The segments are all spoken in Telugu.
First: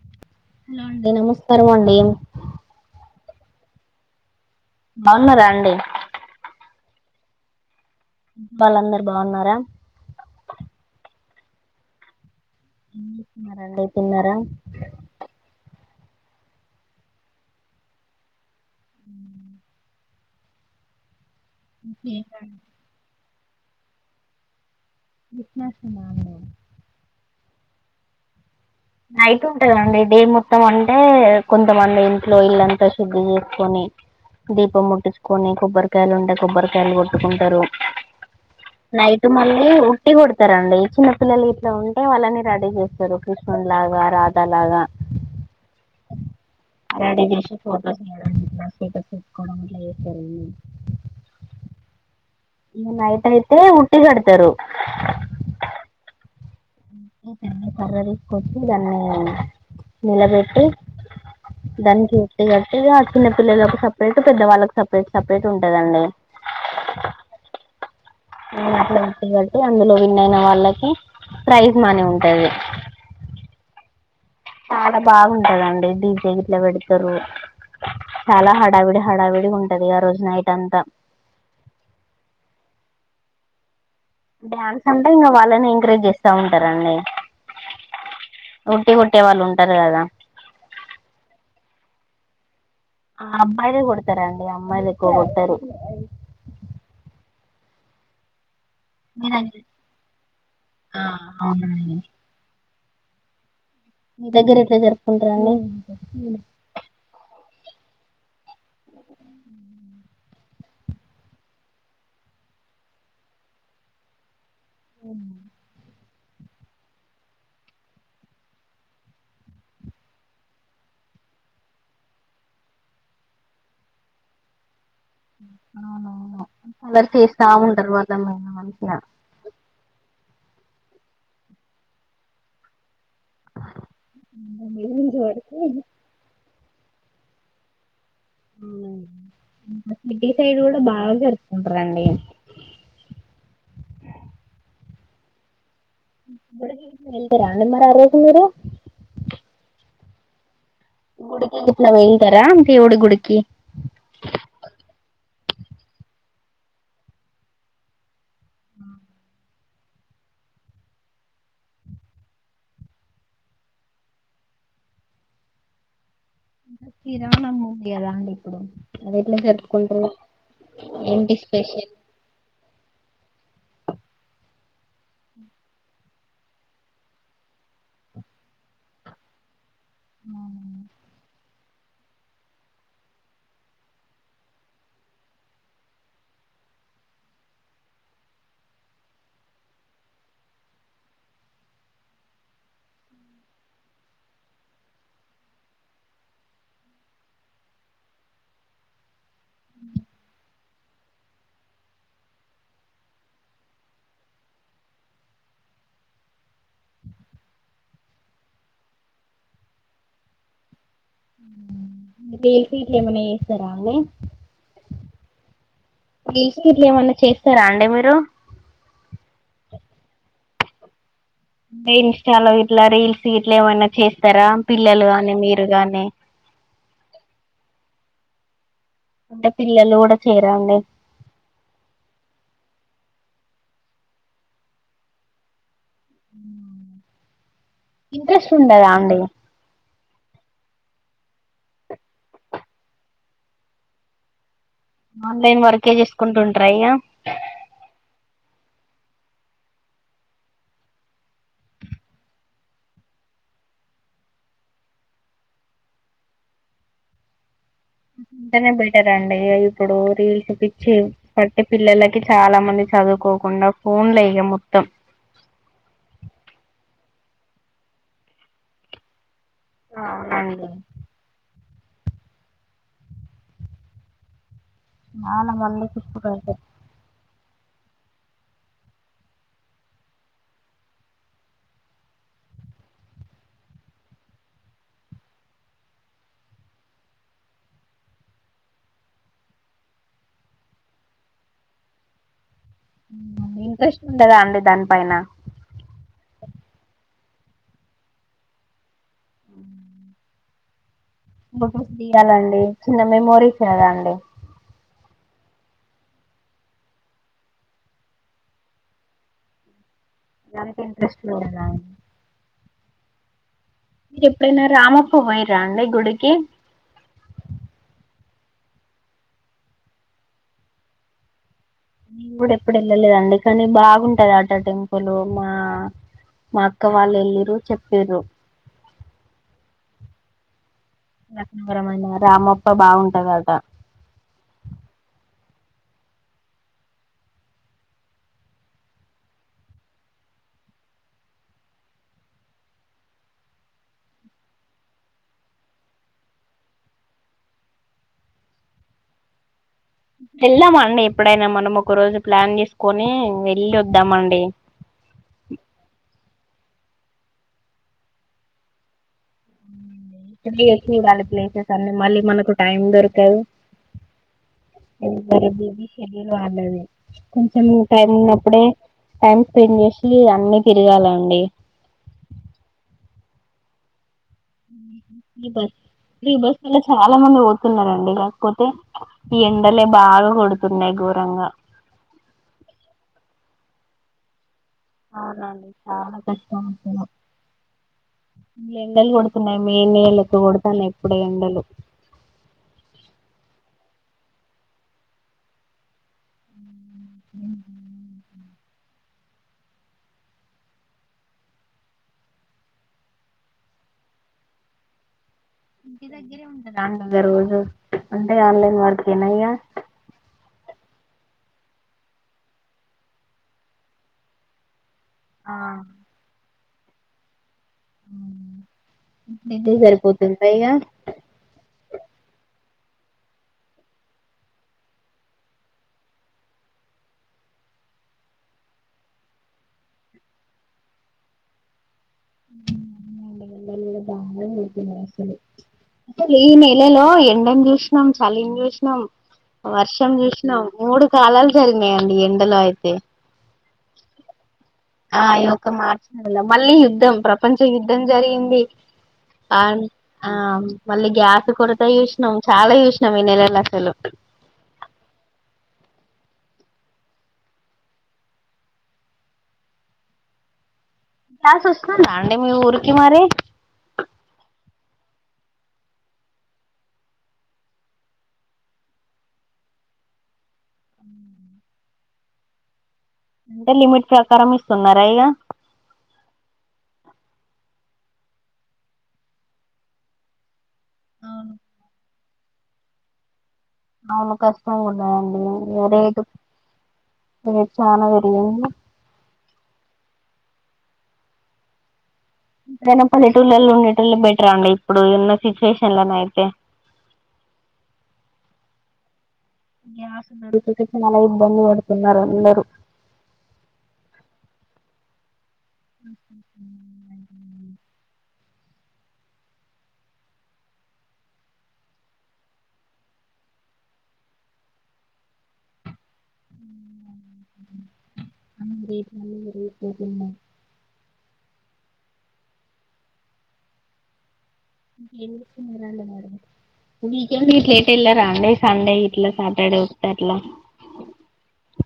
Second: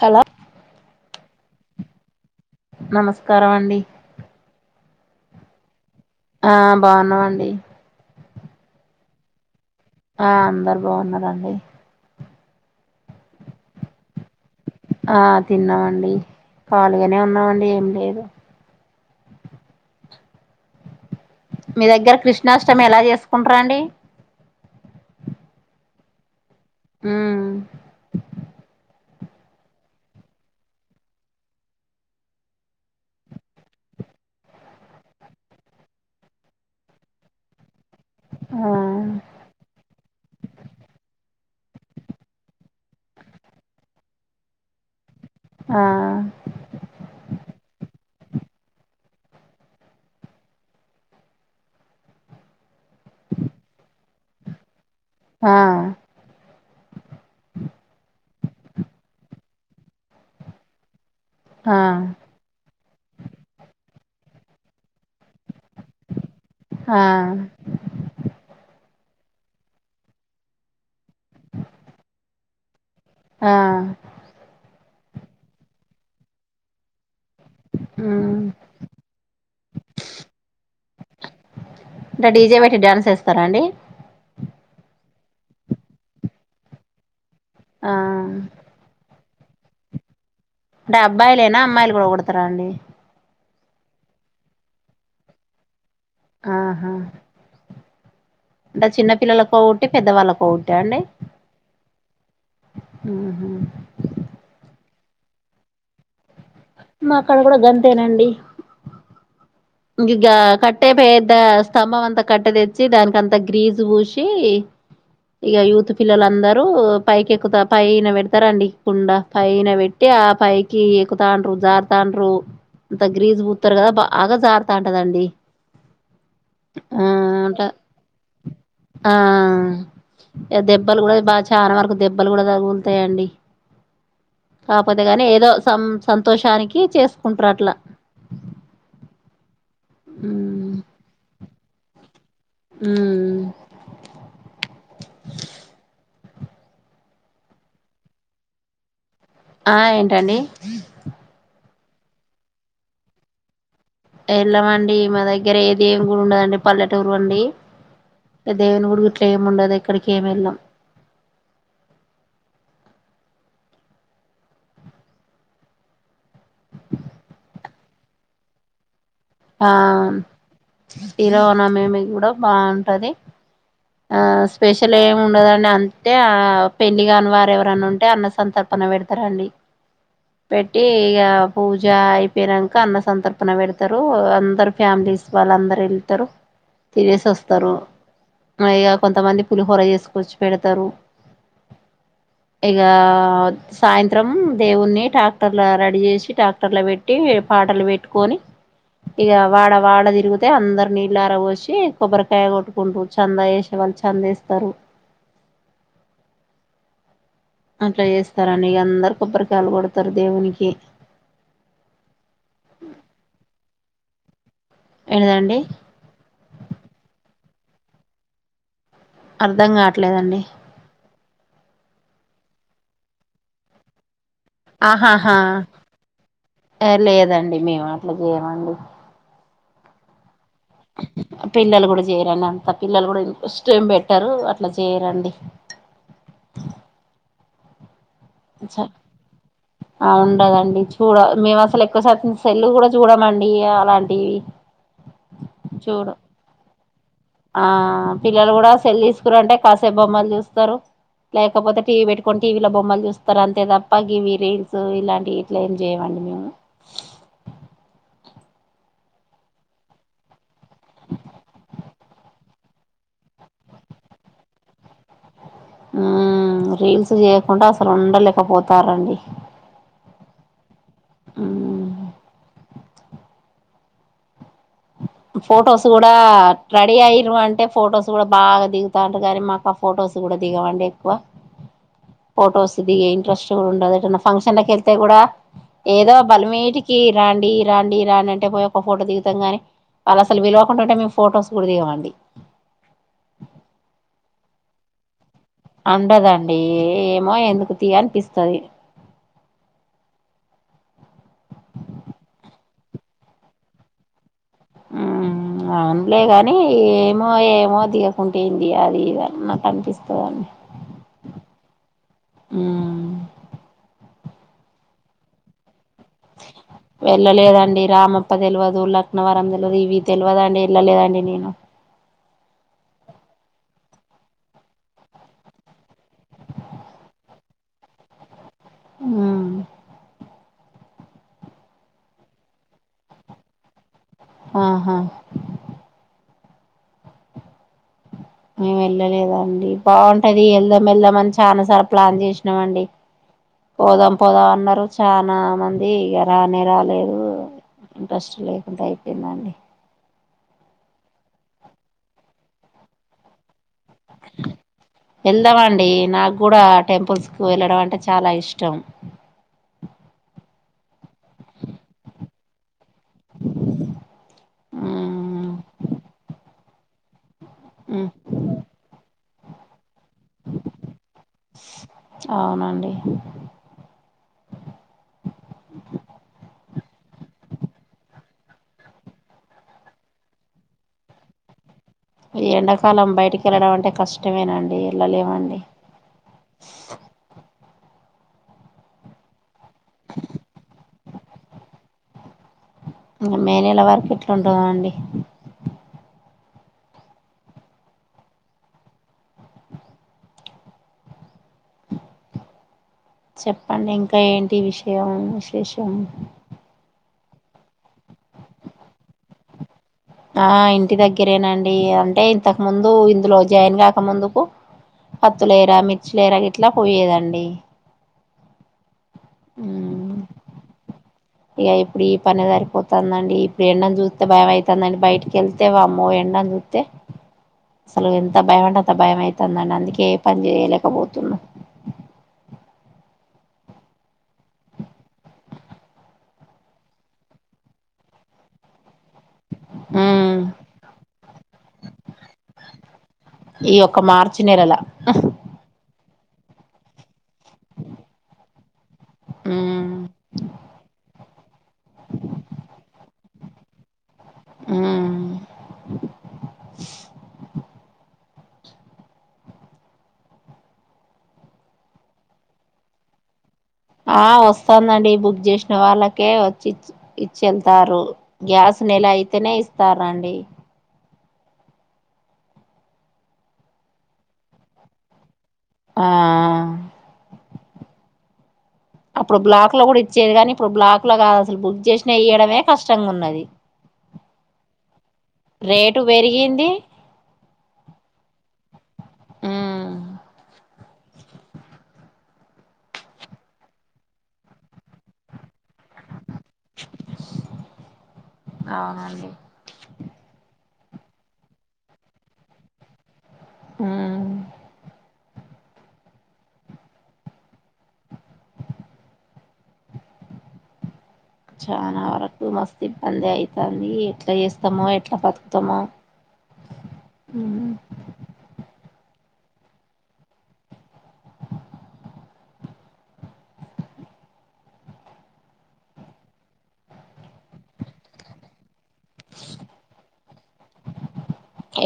హలో ఆ అండి నమస్కారమన్డి నమస్కారం అండి బావున్నారా అండి ఆ బాగున్నామం డి వాళ్ళందరు బాగున్నారా ఆ అందరు బాగున్నరండి మరి అండీ తిన్నరా ఆ తిన్నామండి పాలుగానే ఉన్నామండి ఏం లేదు ఊ మీ దగ్గర కృష్ణాష్టమి ఎలా చేస్ ఉంట్ర అండి కృష్ణాష్టమా ఊ నైట్ ఉంటుందండి డే మొత్తం అంటే కొంతమంది ఇంట్లో ఇల్లంతా శుద్ధి చేసుకొని దీపం ముట్టించుకొని కొబ్బరికాయలు ఉంటే కొబ్బరికాయలు కొట్టుకుంటరు నైట్ ఆ మళ్ళి ఉటిి కొడతర అండి ఈ చిన్నపిల్లలు ఇలా ఉంటే వాళ్ళని రెడీ చేస్తారు ఒ క్రిష్ ఉం లాగా రాధలాగా ఆ రెడీ చేసి ఫోటోస్ ఇగ దాని ఇట్ల స్టేటస్ చూసుకోడం ఇట్ల చేస్తారు ఇగ నైట్ అయితే ఉట్టి కడతరు అ ఏ సన్నీ కర్ర దే కొట్టి దాన్ని నిలబెట్టి ఆ దానికి ఉట్టి గట్టి ఇగ చిన్న పిల్లలకు సపరేట్ ఇ పెద్ద వాళ్ళ సప్ సపరేట్ సపరేట్ ఉంటదండి టి గడితే అందులో విన్ అయిన వాళ్ళకి ప్రైజ్ మనీ ఉంటది ఆ చాలా బాగుంటదండి డిజే గిట్ల పెడతారు ఉమ్ చాలా హడావిడి హడావిడి ఉంటది ఆ రోజు నైట్ అంతా తరండి డ్యాన్స్ అంటే ఇంక వాళ్ళనే ఎంకరేజ్ చేస్తా ఉంటారండి ఆ ట్టే వాళ్ళు ఉంటరు కదా అంటే అబ్బాయి లేన అమ్మాయిలు కూడా కొడతారా అండి అబ్మాయిలే కొడతారా అండి అమ్మాయిలు ఎక్కువ కొట్టరు ఆహా అంటే చిన్న పిల్లలకు ఒ ఉట్టి పెద్దవాళ్ళకో ఉట్టి ఆ అండి ఊహు మీ దగ్గర ఇట్ల జరుపుకుంటార అండీ మా కాడ కూడ గంతేనండి ఇగ కట్టే పెద్ద స్తంభం అంతా కట్టె తెచ్చి దానికంత గ్రీజు పూసి ఇగ యూత్ పిల్లలందరూ పైకి ఎక్కుత పైన పెడుతరు అండి కుండ. పైన పెట్టి ఆ పైకి ఎక్కుతాండ్రు జారుతాండ్రు అంత గ్రీజు పూతరు కదా బాగా జారు తాంట అండి అవునవును అల్లరి చేస్తా అంట ఉంటరు [unintelligible] ఆ దెబ్బలు గూడా బాగా చాలా వరకు దెబ్బలు గూడా తగులు తయి అండి కాపోతే ఈవినింగ్ గానీ ఏదో వరకు సం సంతోషానికి కి చేసుకుంట్రు అట్ల మ్మ్ సిటి సైడ్ ఉమ్ కూడా బాగా జర్ కుంటరండి మ్మూ వెళ్తురా అండి మరి ఆ రోజు మీరు? ఆ ఏంటండి? గుడికి అట్ల వెళ్తరా దేవుడు కి ఎళ్లమండి మా దగ్గర ఏది దేవుని గుడి ఉండదండి పల్లెటూరు అండి. దేవుని గుడి గిట్ల ఏముండదె క్కడికేం ఎళ్శం అంత తిరాణం ఉంది గదా అండి ఇప్పుడు. అది ఎట్లా ఆ జరుపుకుంటారు ఏంటి ఇరవన స్పెషల్ మేము గూడ బా టది ఆ స్పెషల్ ఏమి ఉండదండి. అంటే ఆ పెళ్లి కాని వారు ఎవరన్నా ఉంటే అన్న సంతర్పణ పెడతారండి. పెట్టి ఇగ పూజ అయిపోయినంక అన్న సంతర్పణ పెడుతరు. రు అందరు ఫ్యామిలీస్ వాళ్ళుందరు ఎళ్తరు. తినేసి వస్తారు మరి ఇగ కొంతమంది పులిహోర చేసుకొచ్చి పెడుతరు. ఇగా సాయంత్రం దేవుని ట్రాక్టర్ల రెడీ చేసి ట్రాక్టర్ లో పెట్టి పాటలు పెట్టుకొని ఇక వాడ వాడ తిరుగు తే అందరినీళ్లార పోసి, కొబ్బరికాయ కొట్టుకొని పోవచ్చు, చంద వేసే వాళ్ళు చందేస్తరు. అట్లా చేస్తారండి ఇగ అందరు కొబ్బరికాయలు కొడతారు దేవునికి. [unintelligible] ఏమన్న చేస్త ఏంటిదండి [unintelligible] బిస్కెట్లేమన్నా చేస్ స్తర అండి మీరు అర్ధం కాట్లేదండి ఇన్స్టాలో గిట్లా రీల్స్ గిట్లా ఏమైన్నా చేస్ ఆహాహా లేదండి మేము అట్ల చేయమండి అంటే పిల్లలు గూడ పిల్లలు గూడ చేయరు అలాంటి ప పిల్లలు గూడ ఫస్ట్ ఏం పెట్టరు అట్ల చేయరండి. మ్మ్ ఇంట్రెస్ట్ ఉండదా అండి ఉండదండి చూడ మేము అసలు ఎక్కువ శాతం సెల్లు కూడా చూడమండి అలాంటివి ఆన్లైన్ వరకే చూడు చేసుకుంటుంటార ఇక ఆ పిల్లలు కూడా సెల్ తీసుకుర అంటే కాసేపు బొమ్మలు చూస్తారు లేకపోతే టీవీ పెట్టుకొని టీవీల బొమ్మలు చూస్తారు అంతే తప్ప గీవి రీల్స్ ఇలాంటివి ఇట్ల ఏం చేయమండి మేము ఉంటేనే బెటర్ అండి ఇప్పుడు రీల్స్ పిచ్చి బట్టి పిల్లలకి చాలా మంది చదువుకోకుండా ఫోన్లే ఇగ మొత్తం ఉ రీల్స్ చేయకుండా అసలు ఉండలేకపోతారండి అవునండి మ్మ్ చాలా ఫోటోస్ మందికి కూడా ఇప్పుడైతే రెడి ఆయరు అంటే అంటే ఫొటోస్ కూడా బాగా దిగుతా ఉంటారు కానీ మాకు ఆ ఫొటోస్ కూడా దిగమండి. ఎక్కువ ఫొటోస్ దిగే ఇంట్రెస్ట్ కూడా ఉండదు. ఫంక్షన్ లకి వెళ్తే కూడా ఏదో బలమీటికి రాండి రాండి రాండి అంటే పోయి ఒక ఫోటో దిగుతాం. కాని వాళ్ళు అసలు పిలవకుండా ఉంటే మేము ఫొటోస్ కూడా దిగమండి దాని పైనా ఉండదండి ఏమో ఎందుకు తీ అనిపిస్తది ఫోటోస్ దిగాలండి చిన్న మెమోరీస్ కదా అండి ఊ అవున్ లే గాని ఏమో ఏమో దిగకుంటేఏంది అది ఇది అన్నట్టు అనిపిస్తది ఎకి ఇంట్రెస్ట్ లో ఉదా [unintelligible] ఆ మీరు ఎప్పుడైనా రామప్ప పోయిరా అండి గుడికి వెళ్ళలేదండి రామప్ప రామప్ప తెలవదు లక్నవరం తెలవదు ఇవి తెలవదుండి ఎల్ళలేదండి నేను నేను కూడా ఎప్పుడు వెళ్ళలేదండి కానీ బాగుంటది అట టెంపుల్ మా అక్క వాళ్ళు వెళ్ళిరు చెప్పిర్రు ఆ లక్నపురం ఐనా రామప్ప బాగుంటదట ఆహా మేం వెళ్లలేదండి బాగుంటది వెళ్దాం వెళ్దాం అని చానాసార్లు ప్లాన్ చేసినమండి. పోదాం పోదాం అన్నరు చానా మంది ఇగ రానే రాలేదు. ఇంట్రెస్ట్ లేకుండా అయిపొయిందండి. వెళ్దామా అండి ఎప్పుడైనా మనం ఒక రోజు ప్లాన్ చేసుకొని వెళ్లి వ వెళ్దాం అండి నాకు కూడా టెంపుల్స్ కి వెళ్లడం అంటే చాలా ఇష్టం. కొద్దిగ చూడాలి ప్లేసెస్ అన్ని మళ్లీ మనకు టైం దొరకదు ఎవ్వరి ఉమ్, బిజీ షెడ్యూల్ వాళ్లదే కొంచెం ఉమ్, టైం ఉన్నప్పుడే టైం స్పెండ్ చేసి అన్ని తిరగాలండీ అవునండి ఇగ ఫ్రీ బస్సులు చాలామంది పోతున్నారండి. కాకపోతే ఈ ఎండలే బాగా కొడుతున్నాయి ఘోరంగా. ఎండాకాలం బయటికి వెళ్లడం అంటే కష్టమేనండి. వెళ్ళలేమండి అవునండి చాలా కష్టమైతది ఎండలు కొడుతున్నాయి మే నెల లెక్క కొడుతున్నాయి ఇప్పుడే ఎండలు మే నెల వరకు ఎట్లుంటదో అండి చెప్పండి ఇంకా ఏంటి విషయం విషం నంద రోజు అంటే ఆన్లైన్ వర్క్ ఏనాయిగా ఆ ఇంటి దగ్గరే నండి అంటే ఇంతకుముందు ఇందులో జాయిన్ కాక ముందుకు పత్తులు ఏరా, మిర్చిలేరా గిట్ ట్ల పోయేదండి. మ్మ్ నిద్ర సరిపోతుందా ఇగ ఇగా ఇప్పుడు ఈ పని సరిపోతందండి. ఇప్పుడు ఎండను చూస్తే భయమయితాందండి. బయటికేళ్తే వామ్మో ఎండను జుత్తే. అస్సలు ఎంత భయమంటే అంత భయమైతాందండి. అందుకే ఏ పని జేయలేకపోతున్నా. ఉహ్మ్ ఎండలు కూడా బాగానే కొడుతున్నాయి అసలు. అసలు ఈ నెలలో ఎండను చూసినం, సాలిన్ చూసినం. వర్షం ఉమ్ చూసిన మూడు కాలాలు జరిగినయి అండి. ఈ ఎండలో అయితే ఈ ఒక మార్చి నెలలా నెలల మళ్లీ యుద్ధం, ప్రపంచ యుద్ధం జరిగింది. అవును ఉమ్ అవున మల్లి గ్యాస్ కూడాత చూసినం, చాలా చూసినం ఈ నెలల అసలు. హ్మ్ గ్యాస్ వస్తాందా అండి మీ ఊరికి మరి. ఆ వస్తాందండి బుక్ చేసిన వాళ్ళకె వచ్చి ఇచ్చి ఇచ్చేల్త్తారు. గ్యాస్ నెల అయితేనే ఇస్తారండి. అంటే లిమిట్ ప్రకారం ఇస్తున్నార. ఇగ ఆహ్ అప్పుడు బ్లాక్ లో కూడా ఇచ్చేది గానీ. ఇప్ ఇప్పుడు బ్లాక్లో అవును కాదసలు బుక్ చేస్ చేయడమే కష్టంగా ఉన్నది. అవును కష్టంగా ఉన్నదండి. ఇగ రేటు, ఇగా చానా పెరిగింది. ఉమ్ ఎంతైనా పల్లెటూర్లలో ఉండేటోళ్ళే బెటర్ అండి. ఇప్పుడున్న సిచ్ టెషన్లన్నాయితే అవునండి గ్యాస్ [unintelligible] నోటిఫికేషన్ చాలా ఇబ్బంది పడుతున్నారు. అందరూ హ్మ్ హ్మ్ హ్మ్ హు [inaudible] చాలా వరకు మస్తు ఇబ్బంది అయితంది. ఎట్లా చేస్తామో, ఎట్లా బతుకుతామో మల్లిరేట్ [inaudible] వీకెండ్ గిట్ల ఎట్ ఎల్లారండి. సండే గిట్లా సాటర్డే వతేట్లా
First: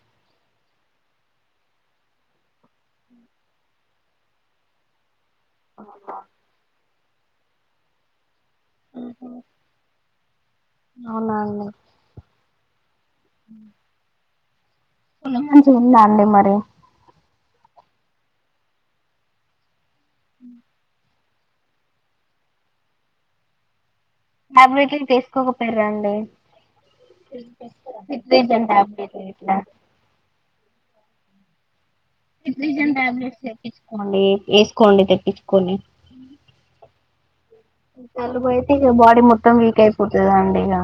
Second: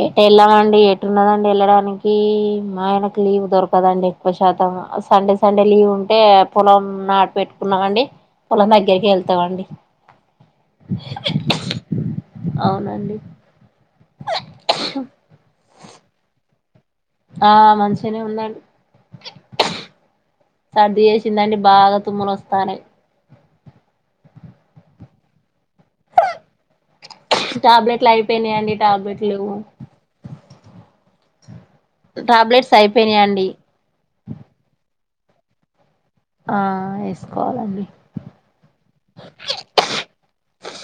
ఏటేళ్ళామండి. ఏటు ఉన్నదండి వెళ్ళడానికి మా ఆయనకు లీవ్ దొరకదండి. ఎక్కువ శాతం. ఆ సండే స్ సండే లీవ్ ఉంటే పొలం నాట్ పెట్టుకున్నామండి. పొలాం దగ్గరికి ఏళ్తావండి. అవునా అండి అవునండి పొలం మంచిగుంద అండి మరి ఆ మంచినే ఉందండి. సర్దిజేషి తినండి బాగా తుమ్ములు వస్తన్నాయ్ టాబ్లెటు ఏసుకోపో లేదంటే టాబ్లెట్లు సిట్రాజిన్ అయిపోయినాయండి టాబ్లెట్ టాబ్లెట్లు యేసుకు అ సిట్రజిన్ టాబ్లెట్స్ తెప్పంచుకోండి వేసుకోండి తెప్ ఏసుకోండి ఆ వేసుకోవాలండి లపోయి ఇగ బడి మొత్తం వీక్ అయిపోతదండి ఇగ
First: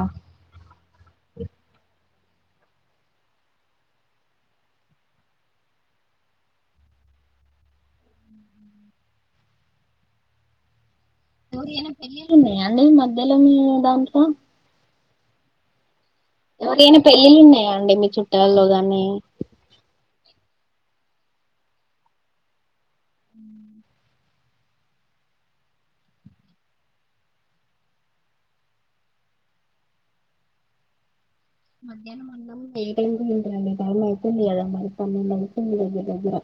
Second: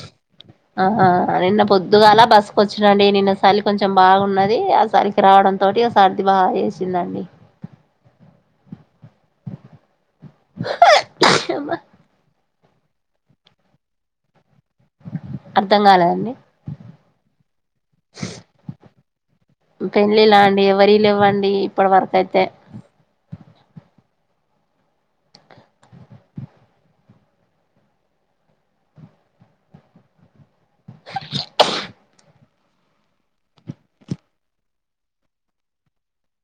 బస్కు వచ్చినండి నిన్న సలి కొంచెం బాగున్నది ఆ సలికి రావడం తోటి సర్ది బాగా చేసిందండి ఈరోజు ఎందన్న పెళ్ళిళ్ళు ఉన్నాయి ఏ అండి మధ్యలో దాంట్లో అర్ధం కాలేదండి ఎవరైనా పెళ్ళిళ్ళు ఉన్నాయా అండి మీ చుట్టాల్లో గాని పెళ్ళిలా అండి ఎవరి లేవ్ వ్వండి ఇప్పటి వరక అయితే మ్మ్ ఈ టైమ్ లో తింటున్నవే టైమ్ అయితుంది గద మరి పన్నెండు అయితుంది దగ్గర దగ్గర